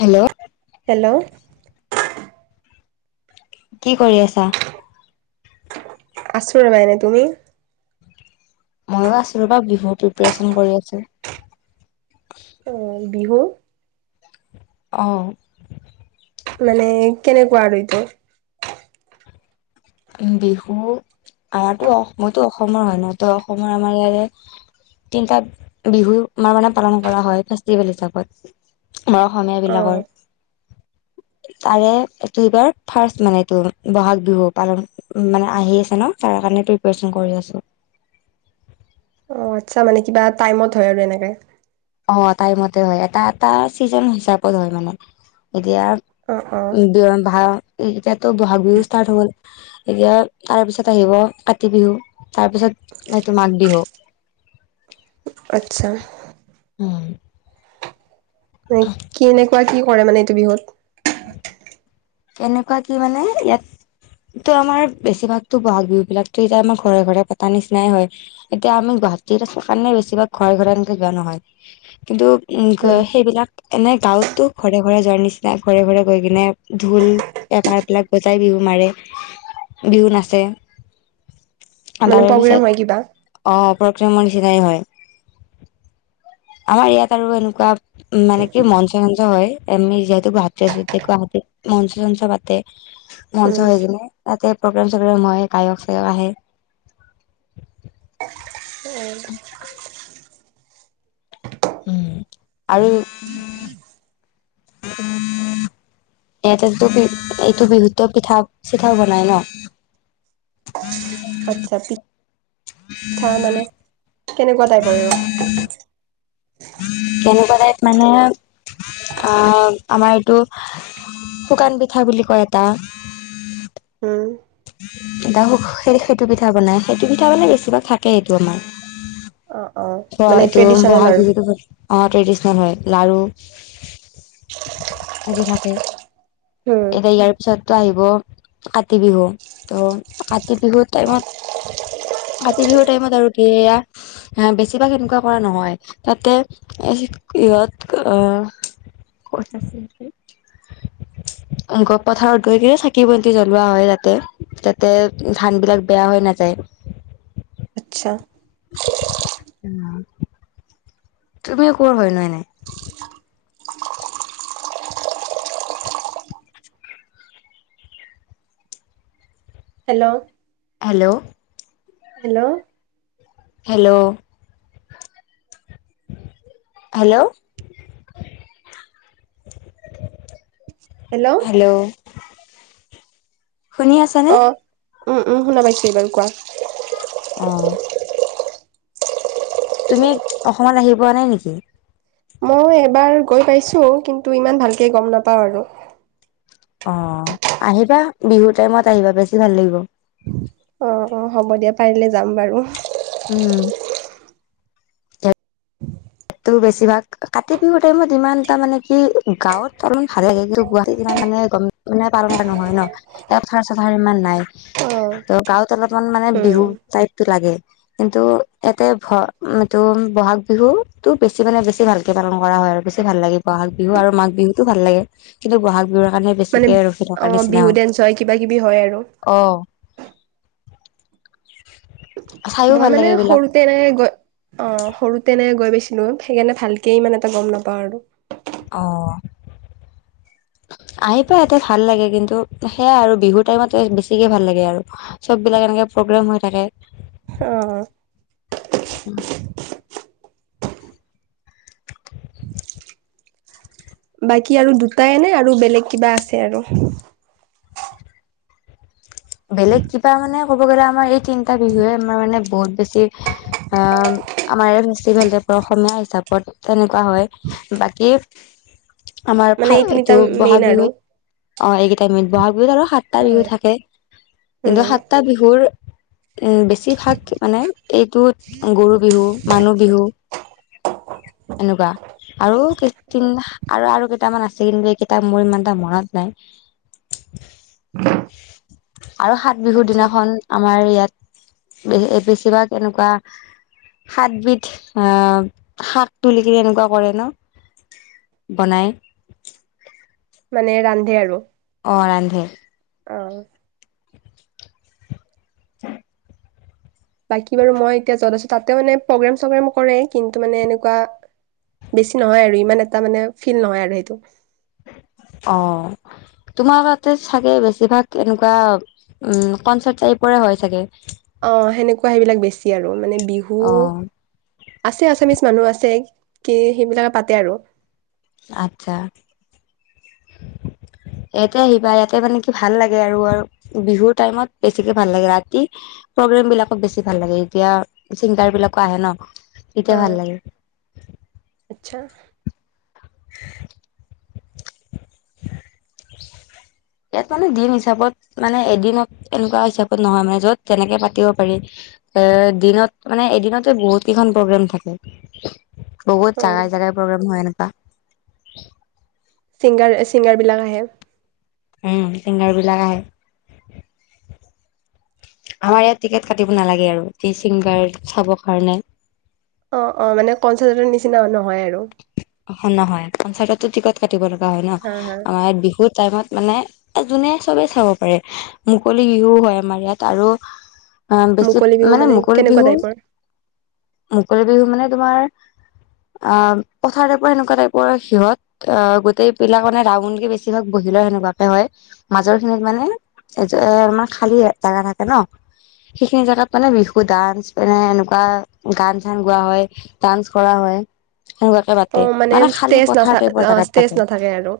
Hello. Hello. কি কৰি আছা। আছো ৰবা এনে তুমি। মইো আছোঁ ৰবা বিহুৰ প্ৰিপাৰেচন কৰি আছোঁ। অ বিহু। অঁ। মানে কেনেকুৱা আৰু এইটো। বিহু আৰাতো মইতো অসমৰ হয় নহ ত অসমৰ আমাৰ ইয়াৰে। তিনিটা বিহু আমাৰ মানে পালন কৰা হয় ফেষ্টিভেল হিচাপত। আমাৰ অসমীয়া অ বিলাকৰ। তাৰে এইটো এইবাৰ ফাৰ্ষ্ট মানে এইটো বহাগ বিহু। পালন মানে আহি আছে ন তাৰ কাৰণে প্ৰিপেয়াৰেচন কৰি আছোঁ। অঁ আচ্ছা মানে কিবা টাইমত হয় আৰু এনেকৈ। অ টাইমতে হয় এটা এটা ছিজন হিচাপত হয় মানে এতিয়া। অ অ। ভা এতিয়াতো বহাগ বিহু ষ্টাৰ্ট হ'ল। এতিয়া তাৰপিছত আহিব কাতি বিহু তাৰপিছত এইটো মাঘ বিহু। আচ্ছা। উম। মানে কেনেকুৱা কি কৰে মানে এইটো বিহুত। কেনেকুৱা কি মানে ইয়াত। তো আমাৰ বেছিভাগতো বহাগ বিহু বিলাকতো এতিয়া আমাৰ ঘৰে ঘৰে পতা নিচিনাই হয়। এতিয়া আমি গুৱাহাটীত আছো কাৰণে বেছিভাগ ঘৰে ঘৰে এনেকে কিবা নহয় কিন্তু। উম ক সেইবিলাক এনেই গাঁৱতো ঘৰে ঘৰে যোৱাৰ নিচিনা ঘৰে ঘৰে গৈ কিনে। ঢোল পেঁপা এইবিলাক বজাই বিহু মাৰে বিহু নাচে। মানে তাৰে প্ৰগ্ৰেম পিছত হয় কিবা অ প্ৰগ্ৰেমৰ নিচিনাই হয়। আমাৰ ইয়াত আৰু এনেকুৱা উম মানে কি মঞ্চ চঞ্চ হয় আমি যিহেতু গুৱাহাটীৰতে আছো এতিয়া গুৱাহাটীত মঞ্চ চঞ্চ পাতে উম মঞ্চ হৈ কিনে তাতে প্ৰগ্ৰেম চগ্ৰেম হয় গায়ক চায়ক আহে [inaudible] উম আৰু [inaudible] এনেইটো এইটো বিহুতে পিঠা চিঠা বনাই ন আচ্ছা পিঠা মানে কেনেকুৱা টাইপৰ আৰু? কেনেকুৱা ঠাইপ মানে আ আমাৰ এইটো শুকান পিঠা বুলি কয় এটা উম এটা শু সেইটো পিঠা বনাই সেইটো পিঠা মানে বেছিভাগ থাকেই এইটো আমাৰ অ অ মানে এইটো ট্ৰেডিচনেল বহাগ আৰু বিহুত অ ট্ৰেডিচনেল হয় লাৰু, আদি থাকে। উম এতিয়া ইয়াৰ পিছতো আহিব কাতি বিহু। ত' কাতি বিহুৰ টাইমত কাতি বিহুৰ টাইমত আৰু কি এয়া আহ বেছিভাগ এনেকুৱা কৰা নহয় তাতে ইহঁত আহ ক'ত আছে এতিয়া গ পথাৰত গৈ কিনে চাকি বন্তি জলোৱা হয় তাতে। যাতে ধান বিলাক বেয়া হৈ নাযায়। আচ্ছা। অঁ তুমি কৰ হয় নো এনেই? Hello! Hello! Hello! Hello! Hello! Hello! Hello! শুনি আছা নে? অ উম উম শুনা পাইছো এইবাৰ কোৱা অ তুমি অসমত আহি পোৱা নাই নেকি? মই এবাৰ গৈ পাইছো কিন্তু ইমান ভালকে গম নাপাওঁ আৰু। অ আহিবা বিহু টাইমত আহিবা বেছি ভাল লাগিব। অঁ হ'ব দিয়া পাৰিলে যাম বাৰু। উম তোৰ বেছিভাগ কাতি বিহু টাইমত ইমানটা মানে কি গাঁৱত অলপমান ভাল লাগে কিন্তু গুৱাহাটীত ইমান মানে গম মানে পালন কৰা নহয় ন এয়াত পথাৰ চথাৰ ইমান নাই। অ ত' গাঁৱত অলপমান মানে উম বিহু টাইপটো লাগে কিন্তু ইয়াতে ভ এইটো বহাগ বিহু তো বেছি মানে বেছি ভালকে পালন কৰা হয় আৰু বেছি ভাল লাগে বহাগ বিহু আৰু মাঘ বিহুতো ভাল লাগে। কিন্তু বহাগ বিহুৰ কাৰণে মানে বেছিকে ৰখি অ বিহু ডেন্স হয় কিবা কিবি হয় আৰু? অঁ। মই মানে এইবিলাক সৰু তে মানে গৈ অ', সৰুতে মানে গৈ পাইছিলো, সেইকাৰণে ভালকে ইমান এটা গম নাপাওঁ আৰু অ' আহি পাই ইয়াতে, ভাল লাগে, কিন্তু সেয়াই আৰু বিহুৰ টাইমত বেছিকে ভাল লাগে আৰু। চববিলাক এনেকে প্ৰগ্ৰেম হৈ থাকে। অ'। উম। বাকী আৰু দুটাই নে আৰু বেলেগ কিবা আছে আৰু। বেলেগ কিবা মানে, ক'ব গ'লে আমাৰ এই তিনিটা বিহুৱে আমাৰ মানে বহুত বেছি আ, আমাৰে ফেষ্টিভেল টাইপত, অসমীয়া হিচাপত তেনেকুৱা হয়। বাকী, আমাৰ মানে ফাল এই তিনিটা এইটো মেইন বহাগ আৰু বিহুত। অ', এইকেইটা মেইন, বহাগ বিহুত আৰু সাতটা অ বিহু থাকে। কিন্তু উম সাতটা বিহুৰ, উ বেছিভাগ মানে এইটোত গৰু বিহু, মানুহ বিহু এনেকুৱা আৰু অ কৃত্ৰিম সা আৰু আৰু কেইটামান আছিল এইকেইটা মোৰ ইমান এটা মনত নাই। [unintelligible] আৰু সাত বিহুৰ আচ্ছা দিনাখন, আমাৰ ইয়াত বে-বেছিভাগ এনেকুৱা সাতবিধ আ শাক তুলি তুলি এনেকুৱা কৰে ন। বনায় মানে ৰান্ধে আৰু। অ', ৰান্ধে। অ' [unintelligible] বাকী বাৰু মই এতিয়া য'ত আছো, তাতে মানে প্ৰগ্ৰেম চগ্ৰেম কৰে কিন্তু মানে এনেকুৱা বেছি নহয় আৰু ইমান এটা মানে ফিল নহয় আৰু সেইটো। অ', তোমাৰ তাতে চাগে বেছিভাগ এনেকুৱা উম, কনচাৰ্ট টাইপৰে হয় চাগে। অ', সেনেকুৱা সেইবিলাক বেছি আৰু মানে বিহু অ আছে, আচামিছ মানুহ আছে, কি সেইবিলাকে পাতে আৰু। আচ্ছা। ইয়াতে আহিবা, ইয়াতে মানে কি ভাল লাগে আৰু আৰু বিহুৰ টাইমত বেছিকে ভাল লাগে, ৰাতি প্ৰগ্ৰেম বিলাকত বেছি ভাল লাগে, যেতিয়া চিংগাৰ বিলাকো আহে ন, অ তেতিয়া ভাল লাগে। আচ্ছা। [unintelligible] ইয়াত মানে দিন হিচাপত মানে এদিনত এনেকুৱা হিচাপত নহয় মানে য'ত যেনেকে পাতিব পাৰি। এ, দিনত মানে এদিনতে বহুত কেইখন প্ৰগ্ৰেম থাকে। অ বহুত জাগাই জাগাই প্ৰগ্ৰেম হয় এনেকুৱা। চিংগাৰ এ, চিংগাৰ বিলাক আহে। উম, ছিংগাৰবিলাক আহে। আমাৰ ইয়াত টিকেট কাটিব নালাগে আৰু তি চিংগাৰ চাবৰ কাৰণে। অ', অ', মানে কনচাৰ্টৰ নিচিনা নহয় আৰু। অ', নহয় কনচাৰ্টটো টিকট কাটিব লগা হয় ন, হা হা আমাৰ বিহুৰ টাইমত মানে এ, যোনে চবেই চাব পাৰে, মুকলি বিহু হয় আমাৰ ইয়াত আৰু অ', বেছি মুকলি বিহু মানে, মুকলি কেনেকুৱা বিহু টাইপৰ মুকলি বিহু মানে তোমাৰ আ পথাৰ টাইপৰ সেনেকুৱা টাপইৰ সিহঁত অ গোটেইবিলাক মানে ৰাউণ্ডকে বেছিভাগ বহি লয় সেনেকুৱাকে হয়। মাজৰখিনিত মানে এ যে আমাৰ খালী জাগা থাকে ন সেইখিনি জাগাত মানে বিহু ডান্স মানে এনেকুৱা গান চান গোৱা হয়। ডান্স কৰা হয় সেনেকুৱাকে অ পাতে মানে খালী ষ্টেজ পথাৰ নাথা টাইপৰ অ জাগাত ষ্টেজ পাতে। নাথাকে আৰু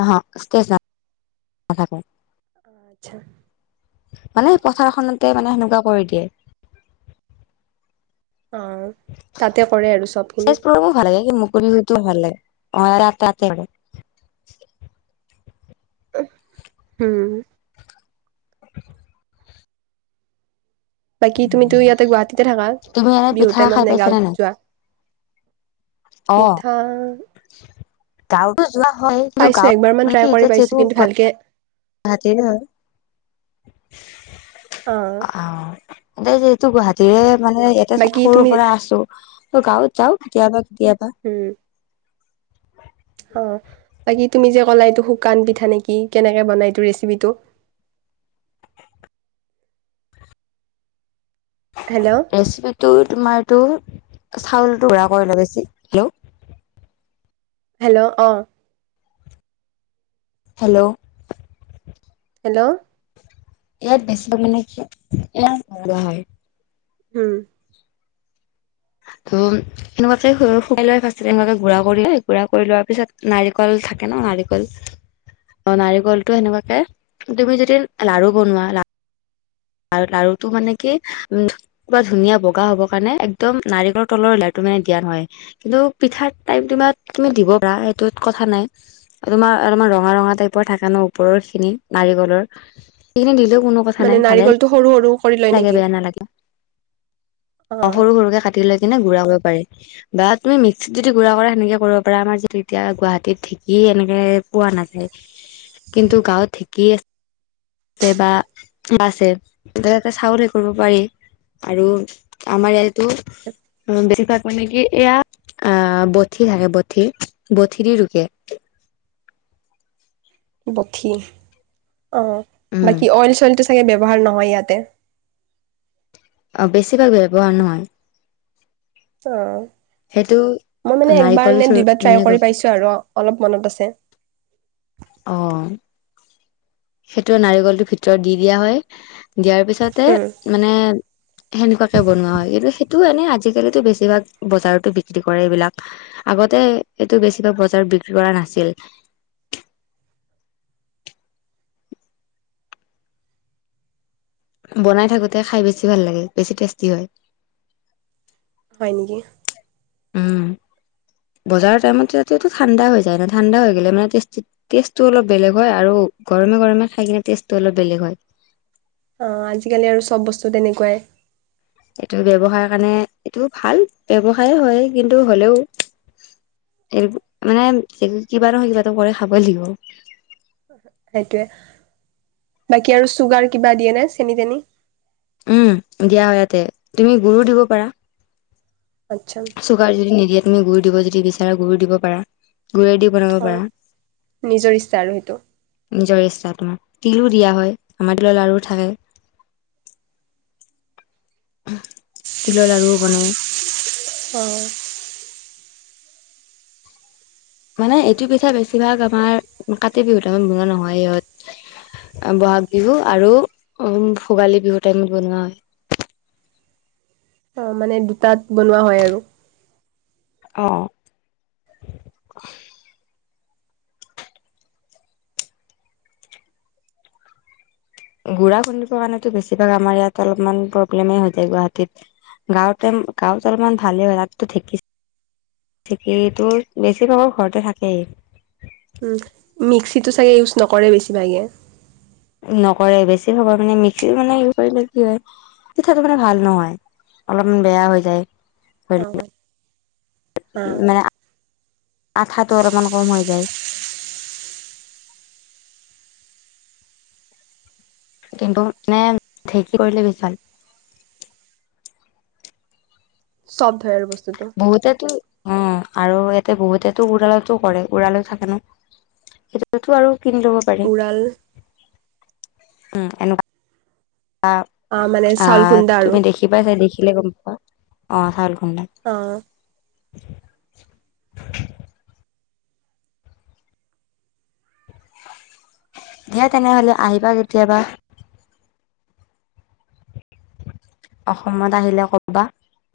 অহ ষ্টেজ না নাথাকে। আচ্ছা মানে পথাৰখনতে মানে সেনেকুৱা কৰি দিয়ে। অ তাতে কৰে আৰু চবখিনি ষ্টেজ বিহুবোৰো ভালেই লাগে মুকলি বিহুটোও ভাল লাগে অ ৰা তা তাতে হয় উম হুম বাকী তুমিতো ইয়াতে গুৱাহাটীতে থাকা তুমি এনে বিহুৰ পিঠা খাই টাইমত নে পাইছানে নাই গাঁৱত যোৱা। পিঠাৰ গাঁওটো যোৱা হয় কিন্তু পাইছো গাঁওত একবাৰ মান মানে কি ট্ৰাই কৰি এতিয়া পাইছো যিহেতু কিন্তু ভালকে গুৱাহাটীৰ হয়। অ অ' এইয়াতে যিহেতু গুৱাহাটীৰে মানে ইয়াতে বাকী সৰু তুমি পৰা আছো ত' গাঁওত যাওঁ কেতিয়াবা কেতিয়াবা। উম অ' বাকী তুমি যে ক'লা এইটো শুকান পিঠা নে কি কেনেকে বনাই এইটো ৰেচিপিটো। হেল্ল ৰেচিপিটো তোমাৰ এইটো চাউলটো গুৰা কৰি লৈ বেছি হেল্ল হেল্ল' অ হেল্ল হেল্ল' ইয়াত বেছি মানে কি ইয়াৰ খোৱা হয় হুম [unintelligible] এনেকুৱাকে শু শুকাই লয় ফাষ্টতে এনেকুৱাকে গুড়া কৰি লয় গুড়া কৰি লোৱাৰ পিছত নাৰিকল থাকে ন নাৰিকল অ' নাৰিকলটো সেনেকুৱাকে তুমি যদি লাৰু বনোৱা লা আৰু লাৰুটো মানে কি উম একেবাৰে ধুনীয়া বগা হ'বৰ কাৰণে একদম নাৰিকলৰ তলৰ লেৰাটো মানে দিয়া নহয়। কিন্তু পিঠাৰ টাইমটো তুমি দিব পাৰা সেইটোত কথা নাই। তোমাৰ অলপমান ৰঙা ৰঙা টাইপৰ থাকে ন ওপৰৰ খিনি নাৰিকলৰ সেইখিন দিলেও কোনো কথা নাই ভালে টো সৰু সৰু কৰি ভালে লয় লাগে নেকি বেয়া নালাগে অ সৰু সৰুকে কাটি লৈ কিনে গুৰা কৰিব পাৰি। বা তুমি মিক্সিত যদি গুড়া কৰা সেনেকে কৰিব পাৰা আমাৰ যিহেতু এতিয়া গুৱাহাটীত ঢেকি এনেকে- পোৱা নাযায় কিন্তু গাঁৱত ঢেকি আছে বা বাছে তাতে চাউল হেৰি কৰিব পাৰি আৰু আমাৰ ইয়াতো অ বেছিভাগ মানে কি এয়া অ বঠি থাকে বঠি বঠি দি ৰুকে। বঠি অ' উম বাকী অইল চইলটো চাগে ব্যৱহাৰ নহয় ইয়াতে। অ' বেছিভাগ ব্যৱহাৰ নহয়। অঁ। সেইটো মই মানে একবাৰ নাৰিকল নে চোৰ দুবাৰ মানে ট্ৰাই কৰি পাইছো আৰু, অলপ মনত আছে। অঁ। সেইটোৱে নাৰিকলটোৰ ভিতৰত দি দিয়া হয়, দিয়াৰ উম পিছতে মানে সেনেকুৱাকে বনোৱা হয়, কিন্তু সেইটো এনেই আজিকালিতো বেছিভাগ বজাৰতো বিক্ৰী কৰে এইবিলাক। আগতে এইটো বেছিভাগ বজাৰত বিক্ৰী কৰা নাছিল। বনাই থাকোতে খাই বেছি ভাল লাগে, বেছি টেষ্টি হয়। হয় নেকি। উম, বজাৰৰ টাইমত সেইটো এইটো ঠাণ্ডা হৈ যায় ন, ঠাণ্ডা হৈ গ'লে মানে টেষ্টিত টেষ্টটো অলপ বেলেগ হয়, আৰু গৰমে গৰমে খাই কিনে টেষ্টটো অলপ বেলেগ হয়। অঁ, আজিকালি আৰু চব বস্তু তেনেকুৱাই। এইটো ব্যৱসায় কাৰণে এইটো ভাল ব্যৱসায় হয়, কিন্তু হ'লেও এইটো মানে কিবা নহয় কিবা এটা কৰি খাবই লাগিব। সেইটোৱে বাকী আৰু চুগাৰ কিবা দিয়ে নে চেনি তেনি। উম, দিয়া হয় ইয়াতে তুমি, গুুৰো দিব পাৰা। আচ্ছা। চুগাৰ যদি নিদিয়ে তুমি গুড় দিব যদি বিচাৰা গুুৰ দিব পাৰা। গুৰে দি বনাব অ পাৰা। নিজৰ ইচ্ছা আৰু সেইটো নিজৰ ইচ্ছা তোমাক তিলো দিয়া হয় আমাৰ তিলৰ লাড়ু থাকে। তিলৰ লাড়ুও বনাই। অঁ। মানে এইটো পিঠা বেছিভাগ আমাৰ কাতি বিহুত আমাৰ বনোৱা নহয়। বহাগ বিহু আৰু ভোগালী বিহু টাইমত বনোৱা হয়। অঁ মানে দুটাত বনোৱা হয় আৰু। অঁ। গুড়া খুন্দিবৰ কাৰণেতো বেছিভাগ আমাৰ ইয়াত অলপমান প্ৰব্লেমেই হৈ যায় গুৱাহাটীত। গাঁৱতে গাঁওতো অলপমান ভালে হয় তাতো ঢেকিছে ঢ়েকীটো বেছি ভাগৰ ঘৰতে থাকেই। উম, মিক্সিতটো চাগে ইউজ নকৰে বেছিভাগে। নকৰে বেছি খাবৰ মানে মিক্সিত মানে ই কৰিলে কি হয়। পিঠাটো মানে ভাল নহয়, অলপমান বেয়া হৈ যায়। অ', অ', মানে আঠাটো অলপমান কম হৈ যায়। কিন্তু মানে ঢেঁকী কৰিলে বেছি ভাল। চফ্ট হয় আৰু বস্তুটো। বহুতেটো অঁ আৰু ইয়াতে বহুতেতো উৰালতো কৰে উৰাল থাকে ন। সেইটোতো আৰু কিন্তু উওৰাল উ এনেকুৱা অ', মানে চাউল আহ খুন্দা আৰু তুমি দেখি বাই, সেই চাই দেখিলে গম পাবা অঁ চাউল খোন নাই। অঁ। দিয়া তেনেহলে আহিবা কেতিয়াবা। অসমত আহিলে ক